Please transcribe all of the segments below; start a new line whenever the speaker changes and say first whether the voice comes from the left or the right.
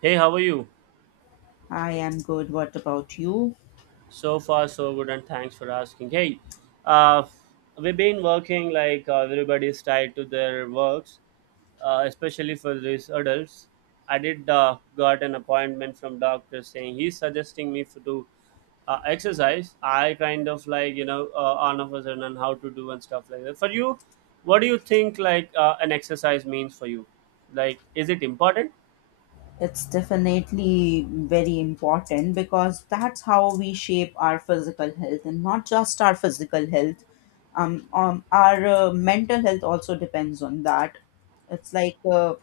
right: Hey, how are you?
left: I am good. What about you?
right: So far, so good, and thanks for asking. Hey, uh, we've been working like everybody's tied to their works, especially for these adults. I did got an appointment from doctor saying he's suggesting me to exercise. I kind of like all of a sudden on how to do and stuff like that. For you, what do you think like an exercise means for you? Like, is it important?
left: It's definitely very important because that's how we shape our physical health and not just our physical health. Our mental health also depends on that. It's like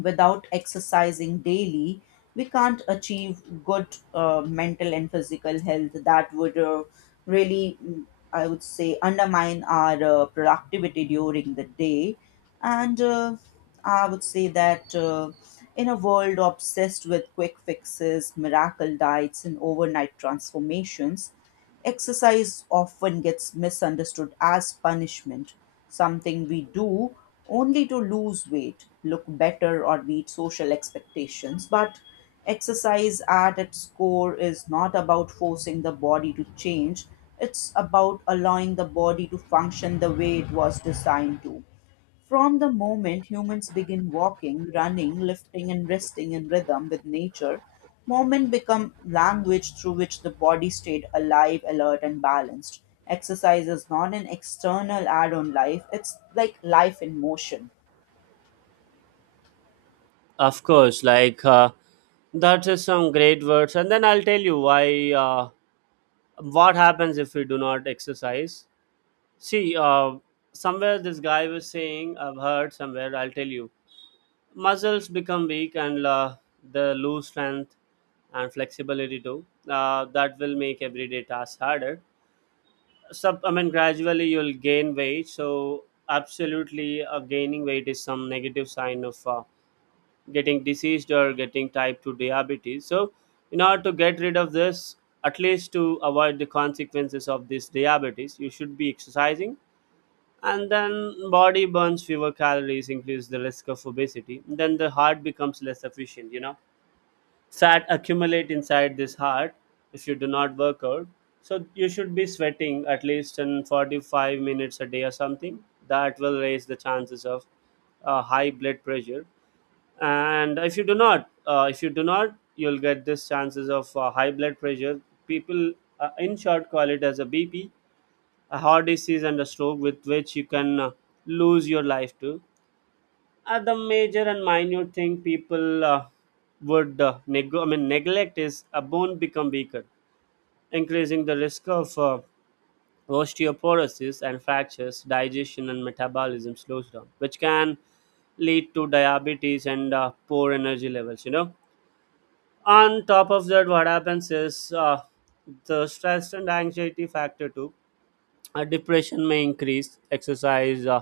left: without exercising daily, we can't achieve good mental and physical health that would really, I would say, undermine our productivity during the day. And I would say that in a world obsessed with quick fixes, miracle diets, and overnight transformations, exercise often gets misunderstood as punishment, something we do only to lose weight, look better, or meet social expectations. But exercise at its core is not about forcing the body to change, it's about allowing the body to function the way it was designed to. From the moment humans begin walking, running, lifting, and resting in rhythm with nature, movement become language through which the body stayed alive, alert, and balanced. Exercise is not an external add on life, it's like life in motion.
right: Of course, like. That's just some great words, and then I'll tell you why. What happens if we do not exercise? See, somewhere this guy was saying, I've heard somewhere. I'll tell you, muscles become weak and the lose strength and flexibility too. That will make everyday tasks harder. I mean, gradually you'll gain weight. So absolutely, gaining weight is some negative sign of. Getting diseased or getting type 2 diabetes, so in order to get rid of this, at least to avoid the consequences of this diabetes, you should be exercising. And then body burns fewer calories, increase the risk of obesity. Then the heart becomes less efficient, you know, fat accumulate inside this heart if you do not work out. So you should be sweating at least in 45 minutes a day or something. That will raise the chances of high blood pressure and if you do not if you do not you'll get this chances of high blood pressure. People, in short, call it as a bp, a heart disease and a stroke, with which you can lose your life too, are the major and minute thing people I mean, neglect is a bone become weaker, increasing the risk of osteoporosis and fractures. Digestion and metabolism slows down, which can lead to diabetes and poor energy levels, you know. On top of that, what happens is, the stress and anxiety factor too, depression may increase. Exercise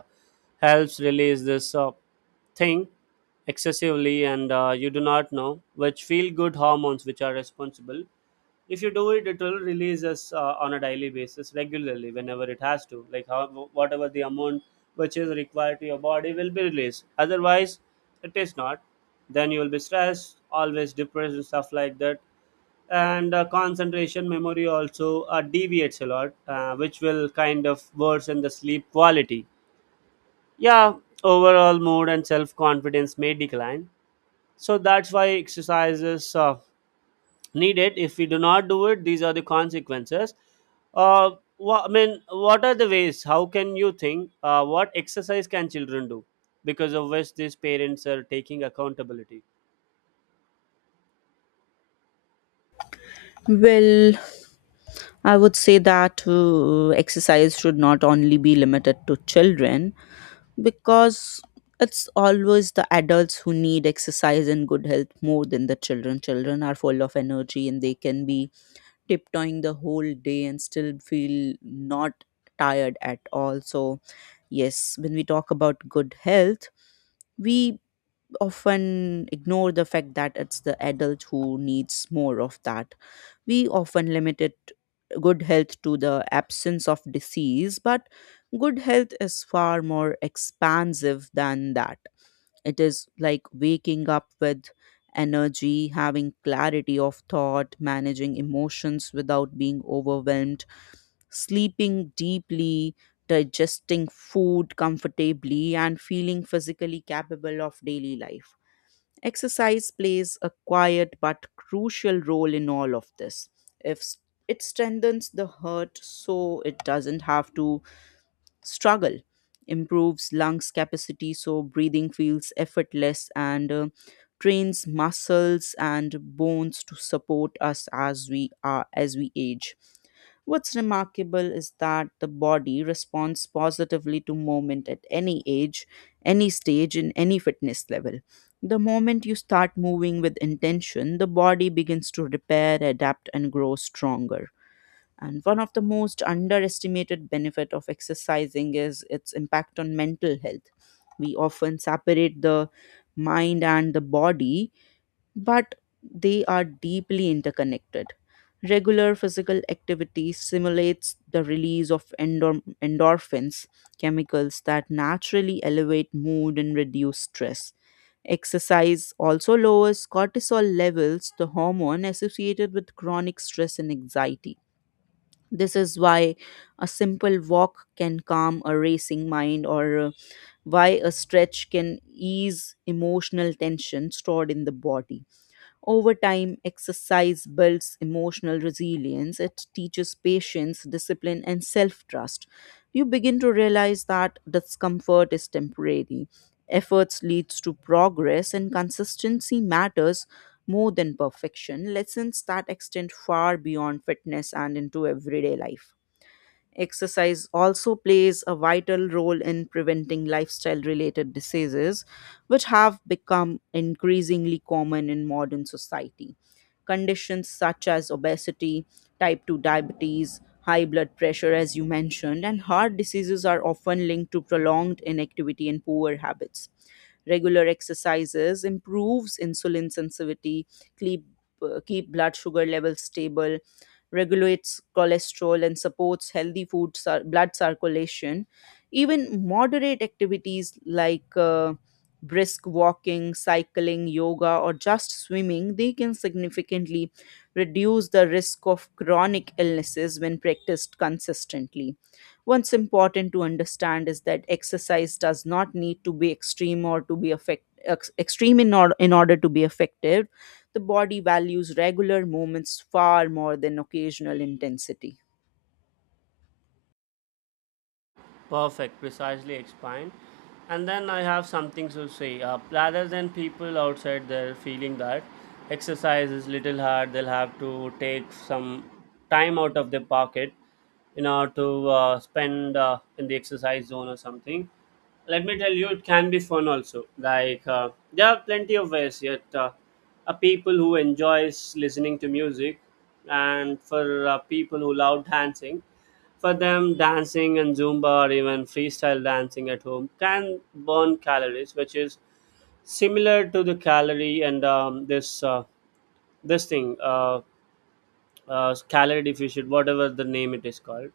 right: helps release this thing excessively and you do not know which feel good hormones which are responsible. If you do it, it will release us on a daily basis regularly, whenever it has to, like how whatever the amount which is required to your body will be released. Otherwise, it is not, then you will be stressed always, depressed and stuff like that. And concentration, memory also deviates a lot, which will kind of worsen the sleep quality, yeah. Overall mood and self confidence may decline. So that's why exercise is needed. If we do not do it, these are the consequences. uh, I mean, what are the ways? How can you think, what exercise can children do, because of which these parents are taking accountability?
left: Well, I would say that exercise should not only be limited to children because it's always the adults who need exercise and good health more than the children. Children are full of energy and they can be tiptoeing the whole day and still feel not tired at all. So, yes, when we talk about good health, we often ignore the fact that it's the adult who needs more of that. We often limit it good health to the absence of disease, but good health is far more expansive than that. It is like waking up with energy, having clarity of thought, managing emotions without being overwhelmed, sleeping deeply, digesting food comfortably, and feeling physically capable of daily life. Exercise plays a quiet but crucial role in all of this. If s- It strengthens the heart, so it doesn't have to struggle, improves lungs capacity so breathing feels effortless, and trains muscles and bones to support us as we are as we age. What's remarkable is that the body responds positively to movement at any age, any stage, in any fitness level. The moment you start moving with intention, the body begins to repair, adapt, and grow stronger. And one of the most underestimated benefit of exercising is its impact on mental health. We often separate the mind and the body, but they are deeply interconnected. Regular physical activity simulates the release of endorphins, chemicals that naturally elevate mood and reduce stress. Exercise also lowers cortisol levels, the hormone associated with chronic stress and anxiety. This is why a simple walk can calm a racing mind, or why a stretch can ease emotional tension stored in the body. Over time, exercise builds emotional resilience, it teaches patience, discipline, and self trust. You begin to realize that discomfort is temporary. Efforts leads to progress and consistency matters more than perfection. Lessons that extend far beyond fitness and into everyday life. Exercise also plays a vital role in preventing lifestyle related diseases, which have become increasingly common in modern society. Conditions such as obesity, type 2 diabetes, high blood pressure, as you mentioned, and heart diseases are often linked to prolonged inactivity and poor habits. Regular exercises improves insulin sensitivity, keep, keep blood sugar levels stable, regulates cholesterol, and supports healthy blood circulation. Even moderate activities like brisk walking, cycling, yoga, or just swimming, they can significantly reduce the risk of chronic illnesses when practiced consistently. What's important to understand is that exercise does not need to be extreme or to extreme in, or, in order to be effective, the body values regular movements far more than occasional intensity.
right: Perfect, precisely explained. And then I have something to say. Rather than people outside there feeling that exercise is little hard, they'll have to take some time out of their pocket in order to spend in the exercise zone or something. Let me tell you, it can be fun also. Like there are plenty of ways. Yet, people who enjoys listening to music, and for people who love dancing, for them, dancing and Zumba or even freestyle dancing at home can burn calories, which is similar to the calorie and this this thing calorie deficient, whatever the name it is called.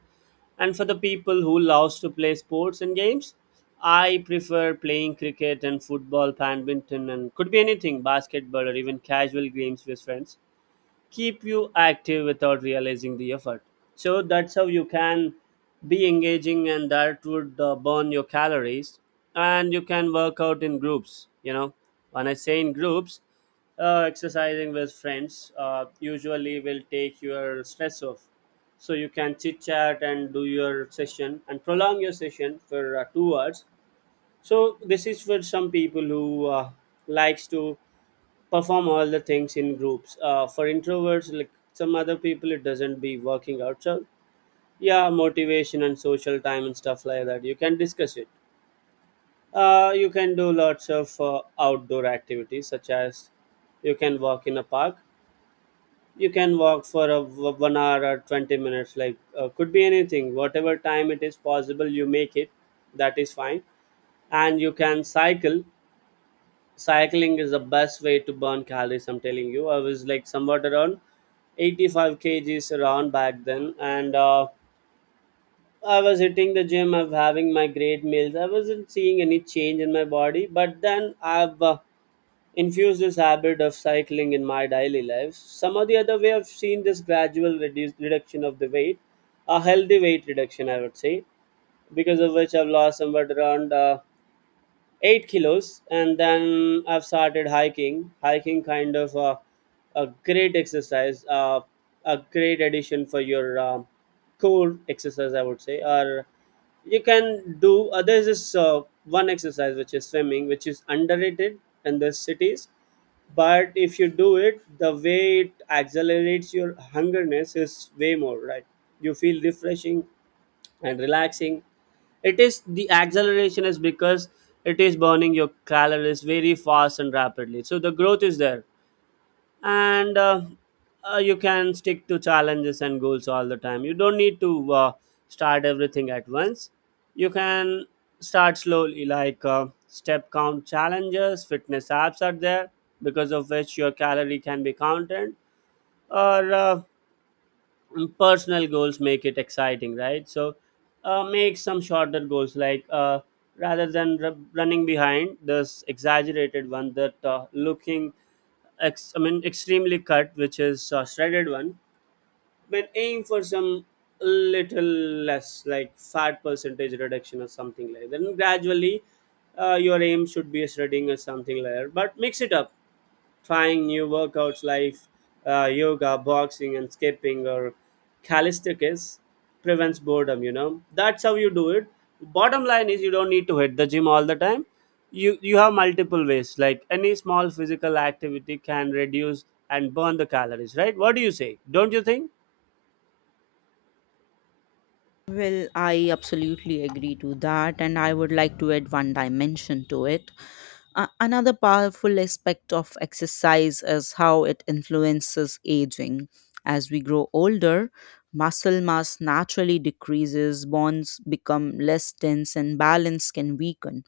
right: And for the people who loves to play sports and games, I prefer playing cricket and football, badminton, and could be anything, basketball or even casual games with friends keep you active without realizing the effort. So that's how you can be engaging, and that would burn your calories. And you can work out in groups. You know, when I say in groups, exercising with friends usually will take your stress off. So you can chit chat and do your session and prolong your session for 2 hours. So this is for some people who likes to perform all the things in groups. For introverts, like some other people, it doesn't be working out. So, yeah, motivation and social time and stuff like that. You can discuss it. You can do lots of outdoor activities, such as you can walk in a park. You can walk for 1 hour or 20 minutes, like could be anything. Whatever time it is possible, you make it. That is fine. And you can cycle. Cycling is the best way to burn calories, I'm telling you. I was like somewhat around 85 kgs around back then, and I was hitting the gym, I was having my great meals, I wasn't seeing any change in my body. But then I've infused this habit of cycling in my daily life. Some of the other way, I've seen this reduction of the weight, a healthy weight reduction, I would say, because of which I've lost somewhat around 8 kilos. And then I've started hiking. Hiking, kind of a great exercise, a great addition for your core exercise, I would say. Or you can do, there's this one exercise which is swimming, which is underrated in the cities. But if you do it the way, it accelerates your hungerness is way more, right? You feel refreshing and relaxing. It is, the acceleration is because it is burning your calories very fast and rapidly, so the growth is there. And you can stick to challenges and goals all the time. You don't need to start everything at once. You can start slowly, like step count challenges, fitness apps are there, because of which your calorie can be counted. Or personal goals make it exciting, right? So make some shorter goals, like rather than running behind this exaggerated one that looking, I mean, extremely cut, which is shredded one. But aim for some little less, like fat percentage reduction or something like that. And gradually, your aim should be shredding or something like that. But mix it up, trying new workouts like yoga, boxing, and skipping or calisthenics prevents boredom. You know, that's how you do it. Bottom line is you don't need to hit the gym all the time. You have multiple ways. Like any small physical activity can reduce and burn the calories, right? What do you say? Don't you think?
left: Well, I absolutely agree to that, and I would like to add one dimension to it. Another powerful aspect of exercise is how it influences aging. As we grow older, muscle mass naturally decreases, bonds become less tense, and balance can weaken.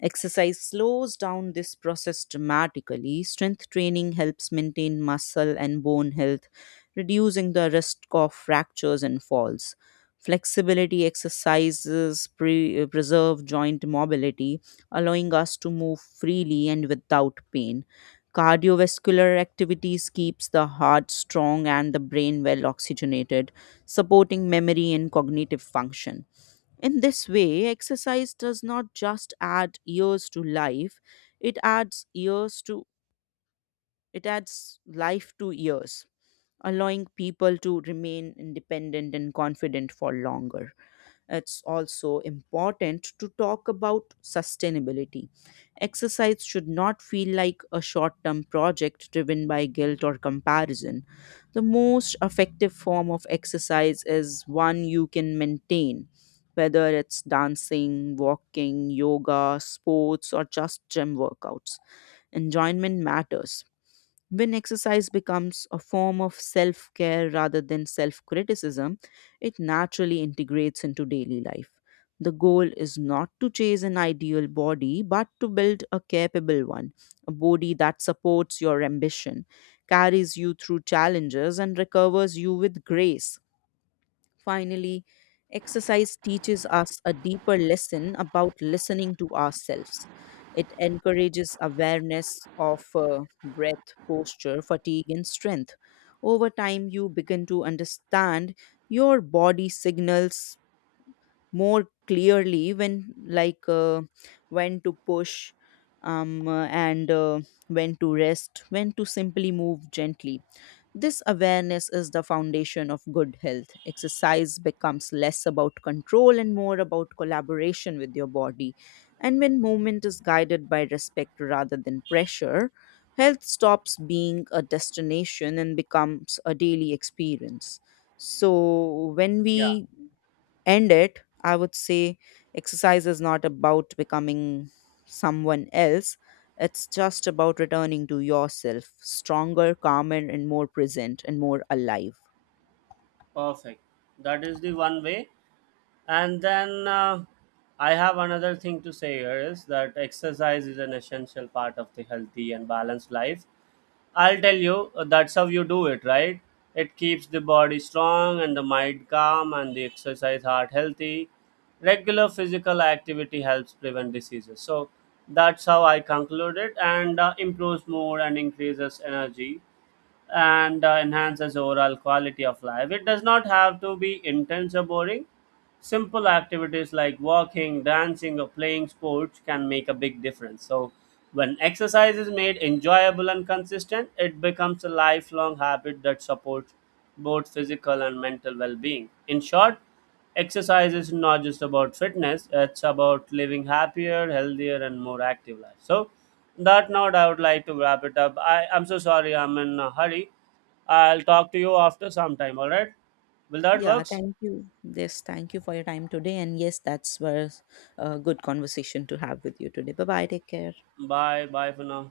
left: Exercise slows down this process dramatically. Strength training helps maintain muscle and bone health, reducing the risk of fractures and falls. Flexibility exercises preserve joint mobility, allowing us to move freely and without pain. Cardiovascular activities keeps the heart strong and the brain well oxygenated, supporting memory and cognitive function. In this way, exercise does not just add years to life, it adds years to it adds life to years, allowing people to remain independent and confident for longer. It's also important to talk about sustainability. Exercise should not feel like a short term project driven by guilt or comparison. The most effective form of exercise is one you can maintain, whether it's dancing, walking, yoga, sports, or just gym workouts. Enjoyment matters. When exercise becomes a form of self care rather than self criticism, it naturally integrates into daily life. The goal is not to chase an ideal body, but to build a capable one, a body that supports your ambition, carries you through challenges, and recovers you with grace. Finally, exercise teaches us a deeper lesson about listening to ourselves. It encourages awareness of breath, posture, fatigue, and strength. Over time, you begin to understand your body signals more clearly when, when to push, and when to rest, when to simply move gently. This awareness is the foundation of good health. Exercise becomes less about control and more about collaboration with your body. And when movement is guided by respect rather than pressure, health stops being a destination and becomes a daily experience. So, when
right: Yeah,
left: we end it, I would say exercise is not about becoming someone else. It's just about returning to yourself, stronger, calmer, and more present and more alive.
right: perfect. That is the one way. And then I have another thing to say here is that exercise is an essential part of the healthy and balanced life. I'll tell you, that's how you do it, right? It keeps the body strong and the mind calm and the exercise heart healthy. Regular physical activity helps prevent diseases. So that's how I conclude it, and improves mood and increases energy and enhances overall quality of life. It does not have to be intense or boring. Simple activities like walking, dancing, or playing sports can make a big difference. So, when exercise is made enjoyable and consistent, it becomes a lifelong habit that supports both physical and mental well being. In short, exercise is not just about fitness, it's about living happier, healthier, and more active life. So, that note, I would like to wrap it up. I'm so sorry, I'm in a hurry. I'll talk to you after some time, all right? Will that
left: Yeah,
right: works?
left: thank you. Yes, thank you for your time today. And yes, that's was a good conversation to have with you today. Bye bye. Take care.
right: Bye, bye for now.